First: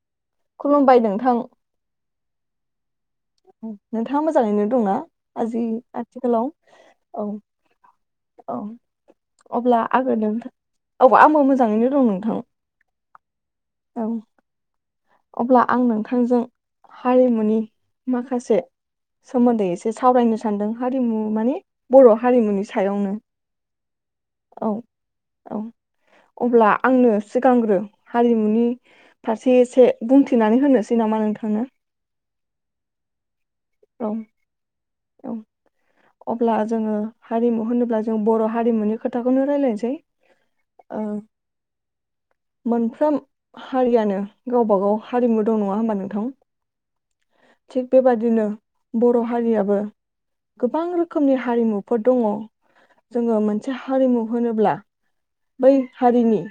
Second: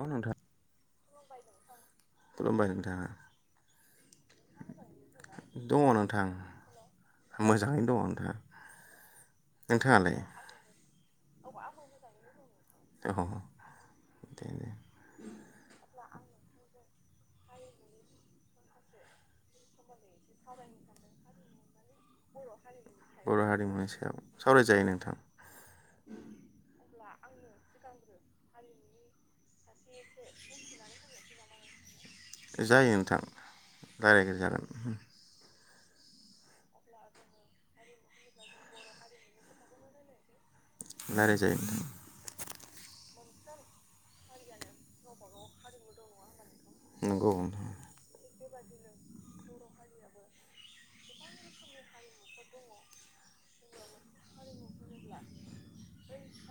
अ नोंथां खुलुमबाय नोंथां खुलुमबाय नोंथां। [inaudible] नोंथाङा मोजाङैनो दंना? आजि दङ नोंथां आथिखालाव औ मोजाङैनो दङ नोंथाङा औ अब्ला आङो नोंथाङालाय नोंथां औ आंबो मोजाङैनो दं नोंथां औ औ। दे दे अब्ला आं नों थांजों हारिमुनि माखासे सोमोन्दै एसे सावरायनो सानदों हारिमु माने बर' हारिमुनि सायावनो बर' हारिमुनि सायाव औ सावरायजायो नोंथां औ अब्ला आंनो सिगांग्रो हारिमुनि फारसे एसे बुंथिनानै होनोसै नामा नोंथांनो जायो नोंथां। औ रायज्य जागोन। औ अब्ला जोंङो हारिमु होनोब्ला जों बर' हारिमुनि खोथाखौनो रायलायनोसै। ओ रायज्लाय जायो नोंथां। मोनफ्रोम हारियानो गावबा गाव हारिमु दं नङा होमबा नोंथां। नंगौ थिग बेबादिनो बर' हारियाबो गोबां रोखोम खोमनि हारिमु फोर दंङ जोंङो मोनसे मोनसे हारिमु होनोब्ला बै हारिनि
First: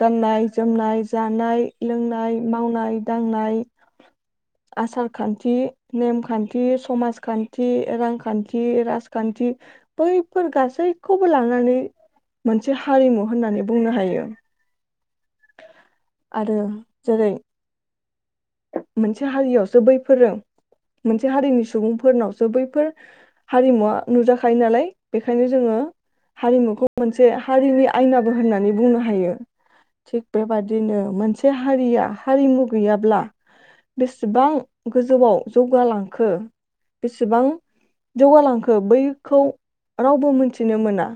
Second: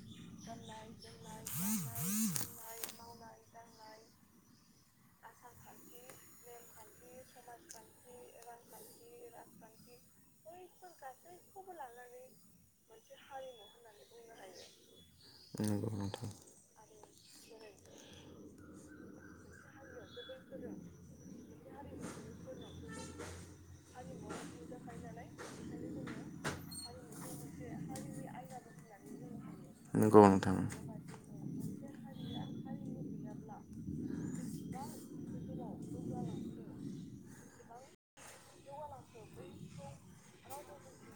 गाननाय जोमनाय जानाय लोंनाय मावनाय दांनाय। आसारखान्थि नेमखान्थि समाज खान्थि, रांखान्थि, राजखान्थि बैफोर गासैखौबो लानानै मोनसे हारिमु होननानै बुंनो हायो। नोंथां आरो जेरै मोनसे हारियाव [unintelligible] बैफोरो मोनसे हारिनि सुबुंफोरनावसो बैफोर हारिमुवा नुजाखायो नालाय बेखायनो जोङो हारिमुखौ मोनसे हारिनि आयनाबो होननानै बुंनो हायो नंगौ थिग नोंथां बेबादिनो मोनसे हारिया हारिमु गैयाब्ला बेसेबां गोजौआव जौगालांखो बेसेबां जौगालांखो बैखौ रावबो मोनथिनो मोना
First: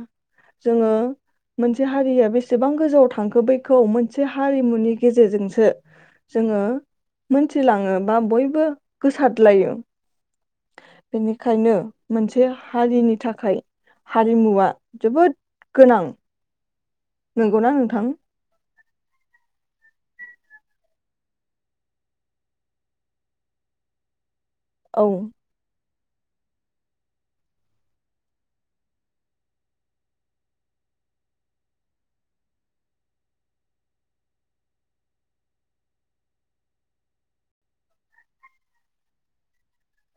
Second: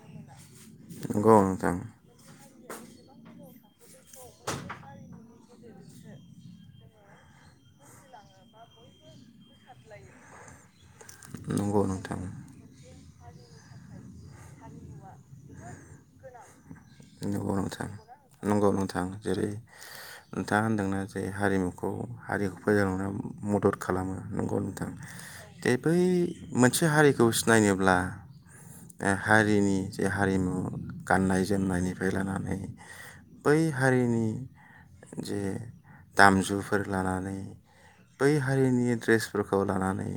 जोङो नंगौ नोंथां मोनसे हारिया बेस एसेबां गोजौआव थांखो बैखौ मोनसे हारिमुनि गेजेरजोंसो जोङो मोनथिलाङो बा बयबो गोसादलायो। बेनिखायनो नंगौ नोंथां मोनसे हारिनि थाखाय हारिमुवा जोबोद गोनां। नंगौ नोंथां नंगौ नोथ थां जेरै नोंथाङा होनदोंना जे हारिमुखौ हारिखौ फोजौ [unintelligible] मदद खालामो। नंगौ नोंथां औ दे बै मोनसे हारिखौ सिनायनोब्ला हारिनि जे हारिमु गाननायज जोमनायनिफ्राय लानानै बै हारिनि जे दामजुफोर लानानै बै हारिनि ड्रेसफोरखौ लानानै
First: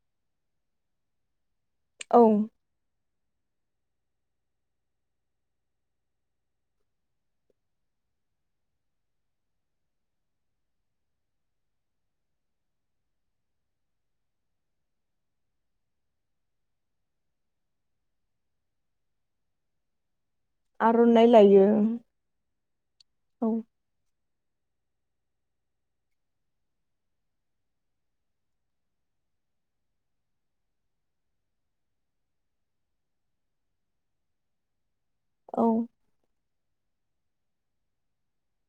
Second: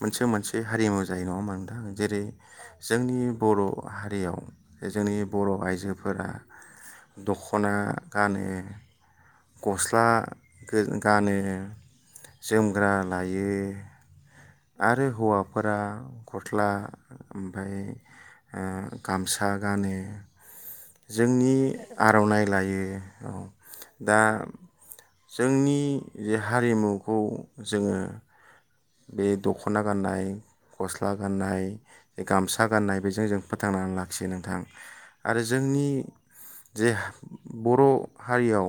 मोनसे मोनसे हारिमु जायो नङा होमबा औ जेरै जोंनि बर' हारियाव जोंनि बर' आइजोफोरा दख'ना गानो गस्ला गो गानो जोमग्रा लायो। आरो हौवाफोरा गस्ला ओमफाय ओ गामसा गानो। आर'नाइ जोंनि लायो आर'नाइ लायो औ दा जोंनि जे हारिमुखौ जोङो बे दख'ना गाननाय गस्ला गाननाय गामसा गाननाय बेजों जों फोथांनानै लाखियो नोंथां। आरो औ जोंनि जे बर' हारियाव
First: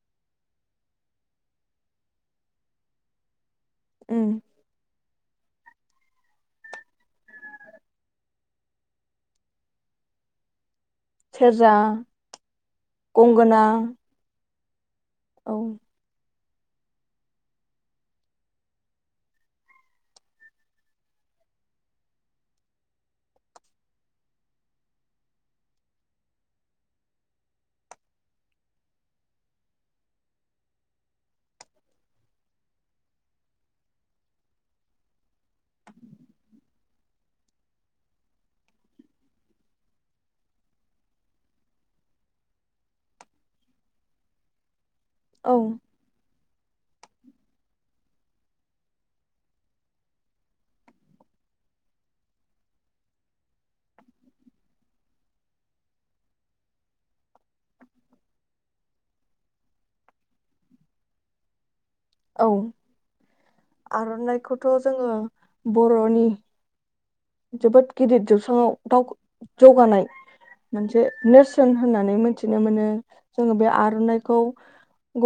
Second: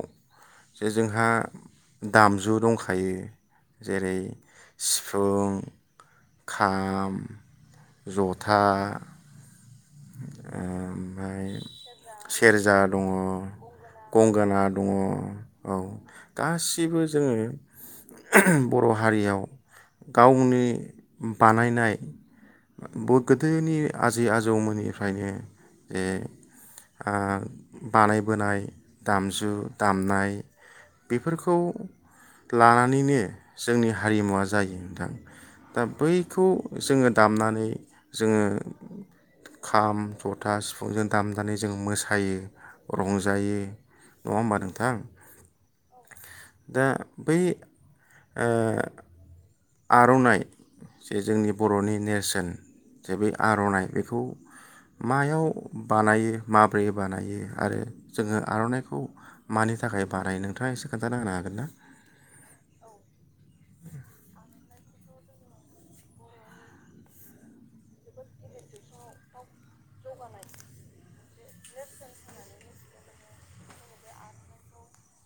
जे जोंहा दामजु दंखायो जेरै उम फुं खाम जथा ओ ओमफ्राय सेरजा सेरजा दङ गंगोना गंगोना। दङ औ। गासिबो जोङो बर' हारियाव गावनि बानायनाय ब गोदोनि आजै आजौमोननि निफ्रायनो ए ओ बानायबोनाय दामजु दामनाय बेफोरखौ लानानैनो जोंनि हारिमुवा जायो नोंथां दा बैखौ जोङो दामनानै जोङो खाम जथा सिफुंजों दामनानै जों मोसायो रंजायो नङा होमबा नोंथां? औ। दा बै ओ आर'नाइ जे जोंनि बर'नि नेरसोन जे बे आर'नाइ बेखौ मायाव बानायो माब्रै बानायो आरो जोङो आर'नाइखौ मानि थाखाय बानायो नोंथाङा एसे खोन्थाना होनो हागोन ना औ आर'नाइखौथ' जोङो बर'नि जोबोद गिदिर जोबस्राङाव जौगानाय मोनसे नेरसोन होननानै मोनथिनो मोनो जोङो बे आर'नाइखौ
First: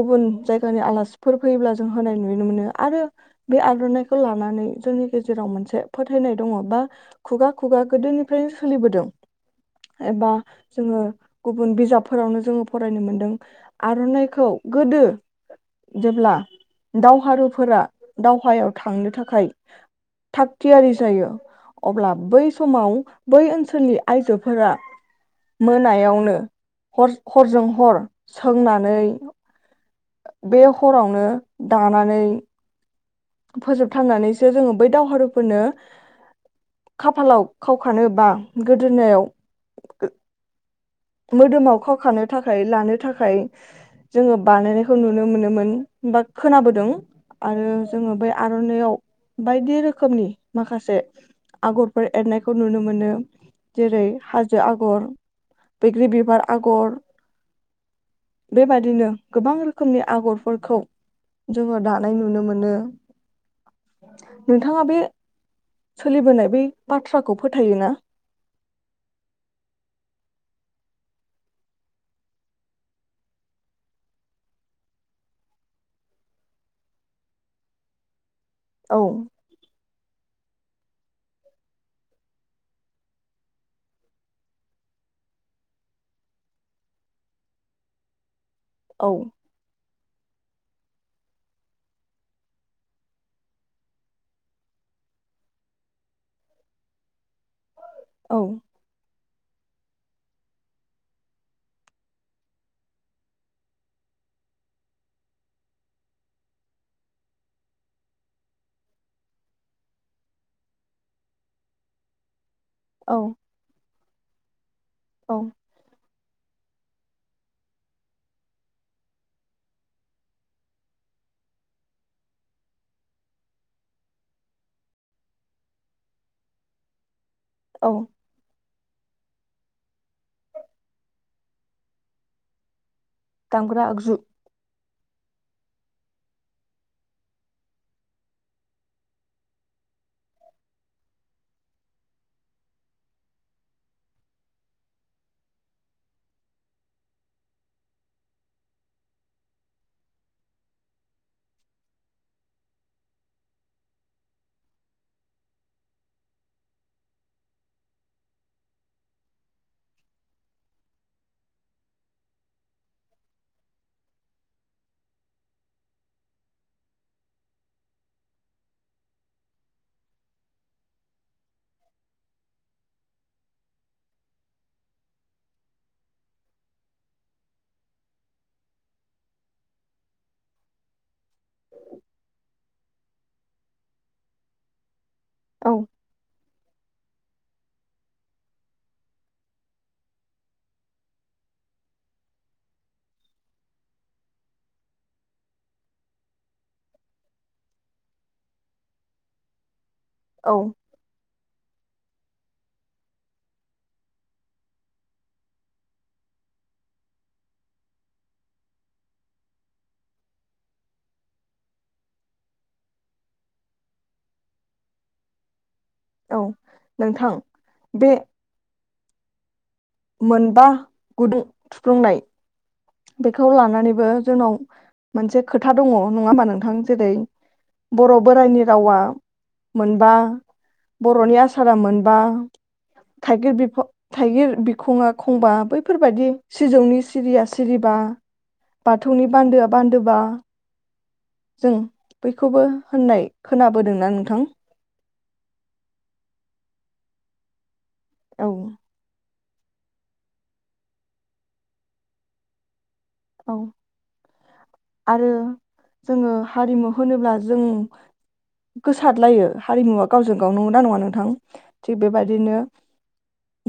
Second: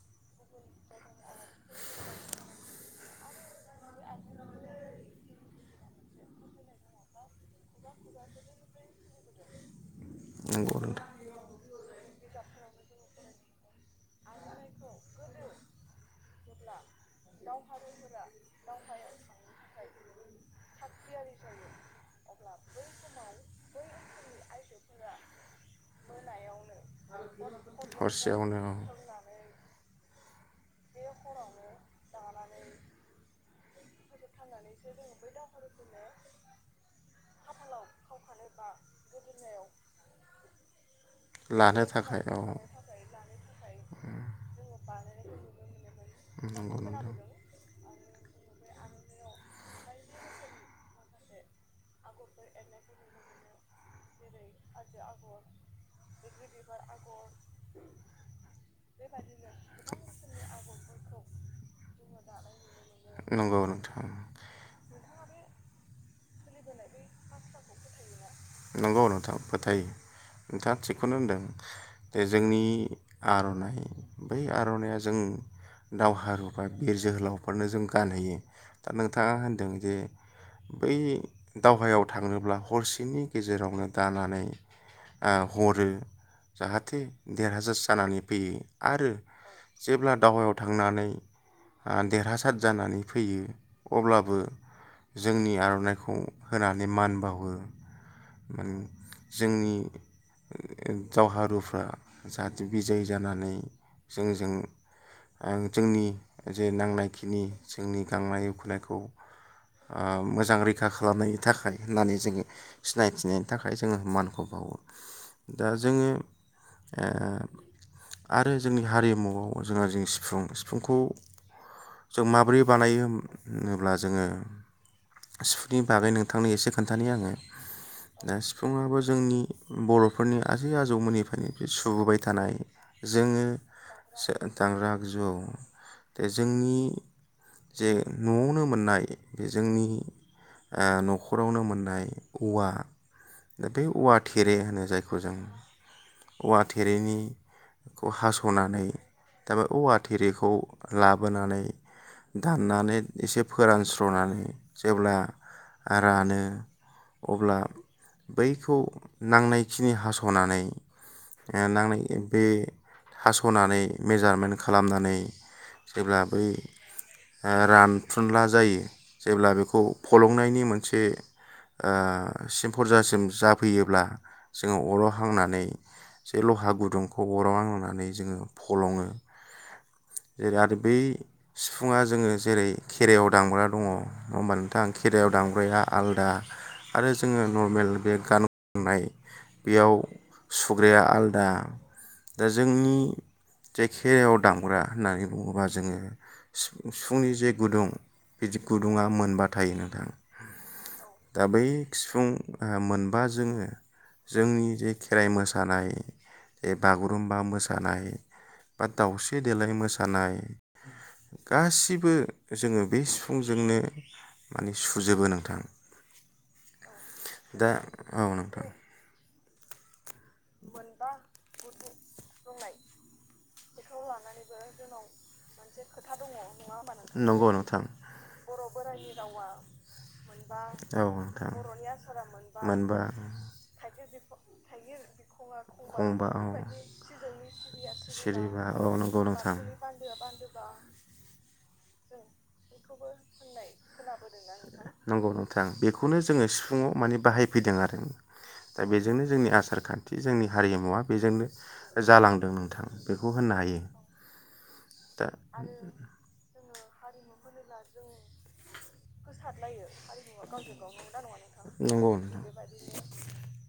गुबुन जायगानि आलासिफोर फैयोब्ला जों होनाय नुनो मोनो आरो बे आर'नाइखौ लानानै जोंनि गेजेराव मोनसे फोथायनाय दङ बा खुगा खुगा गोदोनिफ्रायनो सोलिबोदों एबा नंगौ जोङो नोंथां गुबुन बिजाब फोरावनो जोङो फरायनो मोनदों आर'नाइखौ गोदो जेब्ला दावहारुफोरा दावहायाव थांनो थाखाय थागथियारि जायो अब्ला बै समाव बै ओनसोलनि आइजोफोरा मोनायावनो ह-हरजों हर हरसेयावनो औ सोंनानै बे हरावनो दानानै फोजोबथारनानै स सो जोङो बै दावहारुफोरनो खाफालाव खावखानो बा गोदोनायाव मोदोमाव लानो खावखानो औ थाखाय लानो थाखाय जोङो बानायनायखौ नुनो मोनोमोन बा नंगौ खोनाबोदों नोंथां आरो जोङो बे आर'नायाव बायदि रोखोमनि माखासे आगरफोर एरनायखौ नुनो मोनो जेरै हा जो आगर ग्रि बिबार आगर बेबादिनो गोबां रोखोमनि आगरफोरखौ जोङो दानाय नुनो मोनो नंगौ नोंथां नोंथाङा बे सोलिबोनाय बै बाथ्राखौ फोथायोना नंगौनाव थां फोथायो नोंथाङा थिगखौनो होनदों जे जोंनि आर'नाइ बै आर'नाइया जों दावहारुफा बिर जोहोलावफोरनो जों गानहैयो दा औ नोंथाङा होनदों जे बै दावहायाव थांङोब्ला हरसेनि गेजेरावनो दानानै ओ हरो जाहाथे देरहासार जानानै फैयो औ आरो जेब्ला दावहायाव थांनानै ओ देरहासाद जानानै फैयो अब्लाबो जोंनि आर'नाइखौ होनानै मान बावो औ मान जोंनि दावहारुफ्रा जाहाथे बिजय जानानै जोंजों जोंनि जे नांनाय खिनि जोंनि गांनाय उखैनायखौ मोजां रैखा खालामनायनि थाखाय होननानै जोङो औ सिनायथिनायनि थाखाय जोङो मानखौ बावो औ दा जोङो आरो जोंनि हारिमुआव जोंहा जों सिफुं सिफुंखौ जों माबोरै बानायो होनोब्ला जोङो सिफुंनि बागै नोंथांनो एसे खोन्थानि आङो औ दा सिफु सुबुङाबो जोंनि बर'फोरनि आजै आजौमोननिफोरनि सुबोबाय थानाय जोङो दामग्रा आगजु दांग्रा आगजुआव द जोंनि जे न'आवनो मोननाय बे जोंनि ओ न'खरावनो मोननाय औवा दा बे औवा थेरे होनो जायखौ जों औवा थेरेनिखौ हास'नानै दा बे औवा थेरेखौ लाबोनानै दाननानै एसे फोरानस्र'नानै जेब्ला रानो अब्ला बैखौ नांनायखिनि हास'नानै नांनाय बे हास'नानै मेजारमेन्ट खालामनानै जेब्ला बै रानफ्रुनला जायो जेब्ला बेखौ फलंनायनि मोनसे सिम फरजासिम जाफैयोब्ला जोङो अराव हांनानै ज लहा गुदुंखौ अराव हांनानै जोङो फलङो जेरै आरो बै सिफुङा जोङो जेरै खेरायाव दामग्रा दङ होनोमबा नोंथाङा खेराइयाव औ दामग्राया आलादा आरो जोङो नर्मेल बे गान खननाय बेयाव सुग्राया आलादा दा जोंनि जे खेरायाव दामग्रा होननानै बुङोबा जोङो सिफुंनि जे गुदुं बिदि गुदुङा मोनबा थायो नोंथां। औ दा बै सिफुं मोनबा जोङो जोंनि जे खेराइ मोसानाय जे बागुरुम्बा मोसानाय बा दाउस्रि देलाय मोसानाय गासिबो जोङो बे सिफुंजोंनो माने सुजोबो नोंथां। औ नोंथां दा बे औ नोंथां। मोनबा गुदुं। बुंनाय बुंनाय बेखौ लानानै लानानैबो जोंनाव मोनसे खोथा दङ नङा होमबा नोंथां? जेरै नंगौ नोंथां बर' बोराइनि रावा मोनबा औ बरनि नोंथां आसारा मोनबा मोनबा थाइगिर बि थाइगिर बिखङा खंबा खंबा बैफोरबायदि औ सिजौनि सिरिया सिरिबा सिरिबा सिरिबा औ नंगौ बाथौनि नोंथां बान्दोआ बान्दोबा। जों बैखौबो होननाय खोनाबोदोंना नोंथां? नंगौ नोंथां बेखौनो जोङो सिफुंआव माने बाहायफैदों आरो। औ दा बेजोंनो जोंनि आसारखान्थि जोंनि हारिमुवा बेजोंनो जालांदों नोंथां। बेखौ औ होननो हायो। दा आरो जोङो हारि होनोब्ला जों गोसारलायो हारिमुवा गावजों गाव नंगौना नङा नोंथां? थिग नंगौ बेबायदिनो नोंथां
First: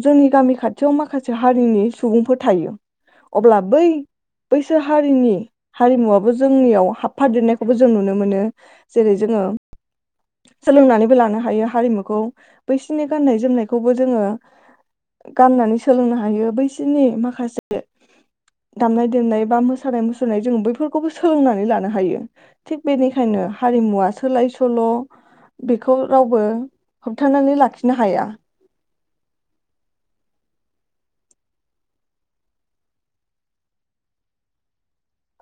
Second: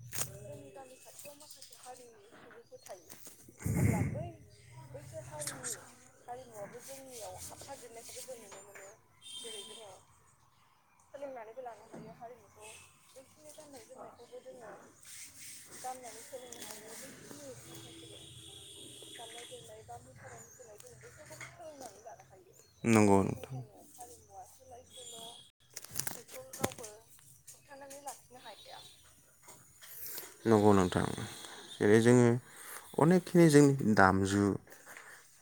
जोंनि गामि खाथियाव माख माखासे हारिनि सुबुंफोर थायो अब्ला बै बैसोर हारिनि हारिमुवाबो जोंनियाव हाबफादेरनायखौबो जों नुनो मोनो, जेरै जोङो सोलोंनानै लानो हायो हारिमुखौ बैसोरनि गाननाय जोमनायखौबो जोङो गाननानै सोलोंनो हायो बैसोरनि माखासे दामनाय देनाय बा मोसानाय मुसुरनाय जोंङो बैफोरखौबो सोलोंनानै लानो हायो थिग नंगौ बेनिखायनो नोंथां हारिमुआ सोलाय सोल' बेखौ रावबो होबथानानै लाखिनो हाया। नंगौ नोंथां जेरै जोङो अनेगखिनि जोंनि दामजु।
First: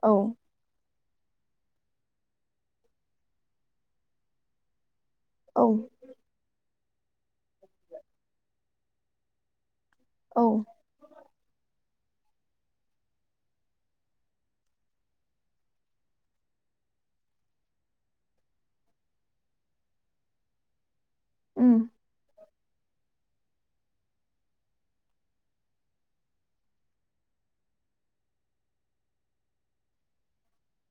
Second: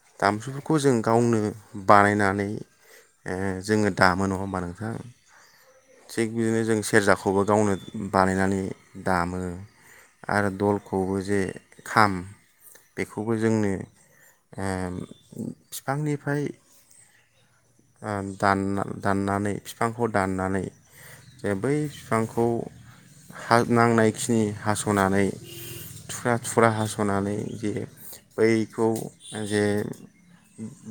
औ दामजुफोरखौ जों गावनो बानायनानै ओ जोङो दामो नङा होमबा नोंथां? औ थिग बिदिनो जों सेरजाखौबो गावनो बानायनानै दामो। औ आरो दलखौबो जे खाम बेखौबो जोंनो ओ फिफांनिफ्राय दान दाननानै फिफांखौ दाननानै जे बै उम बिफांखौ। नांनायखिनि हास'नानै थुख्रा थुख्रा हास'नानै जे बैखौ जे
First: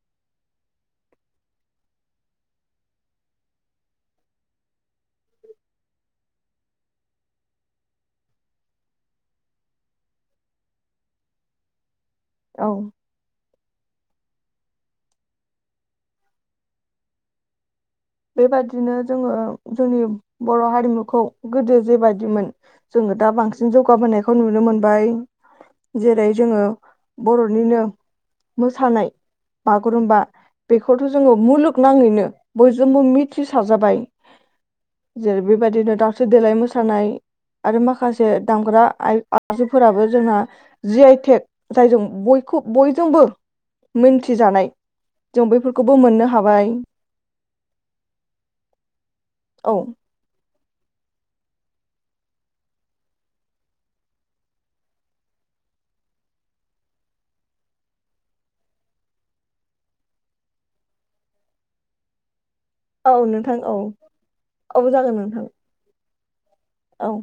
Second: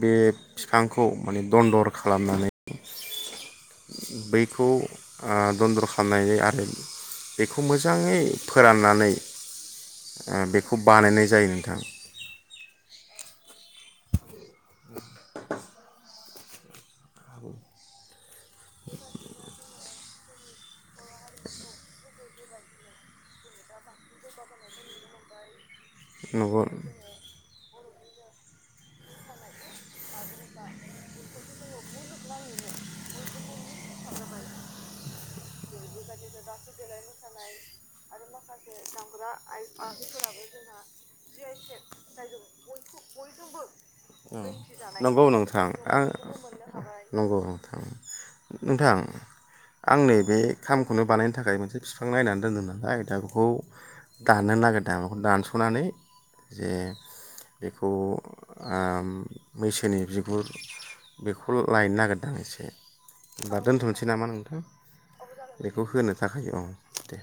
बे बिफांखौ माने दन्दर खालामनानै बैखौ ओ दन्दर खालामनानै आरो बेखौ मोजाङै फोराननानै बेखौ बानायनाय जायो नोंथां‌ औ [inaudible] बेबादिनो जोङो जोंनि बर' हारिमुखौ गोदो जेबायदिमोन जोङो दा बांसिन जौगाबोनायखौ नुनो मोनबाय। जेरै जोङो नंगौ बर'निनो मोसानाय बागुरुम्बा बेखौथ' जोङो मुलुगनाङैनो बय जोंबो मिथिसारजाबाय जेरै बेबायदिनो दावस्रि देलाय मोसानाय आरो माखासे माखासे दामग्रा आइजें फोराबो जोंना जि आइटेक जायजों बयखौ बयजोंबो मिथिजानाय नंगौ जों बैफोरखौबो मोननो हाबाय। औ नोंथां नोंथां औ आं नै बे खामखौनो बानायनो थाखाय मोनसे बिफां नायनानै दोनदों नालाय दा बेखौ दाननो नागिरदों आं बेखौ दानस'नानै जे बेखौ मैसोनि बिगुर बेखौ लायनो नागिरदों आं एसे औ नोंथां होमबा औ दोनथ'नोसै नामा औ जागोन नोंथां। हायो औ दे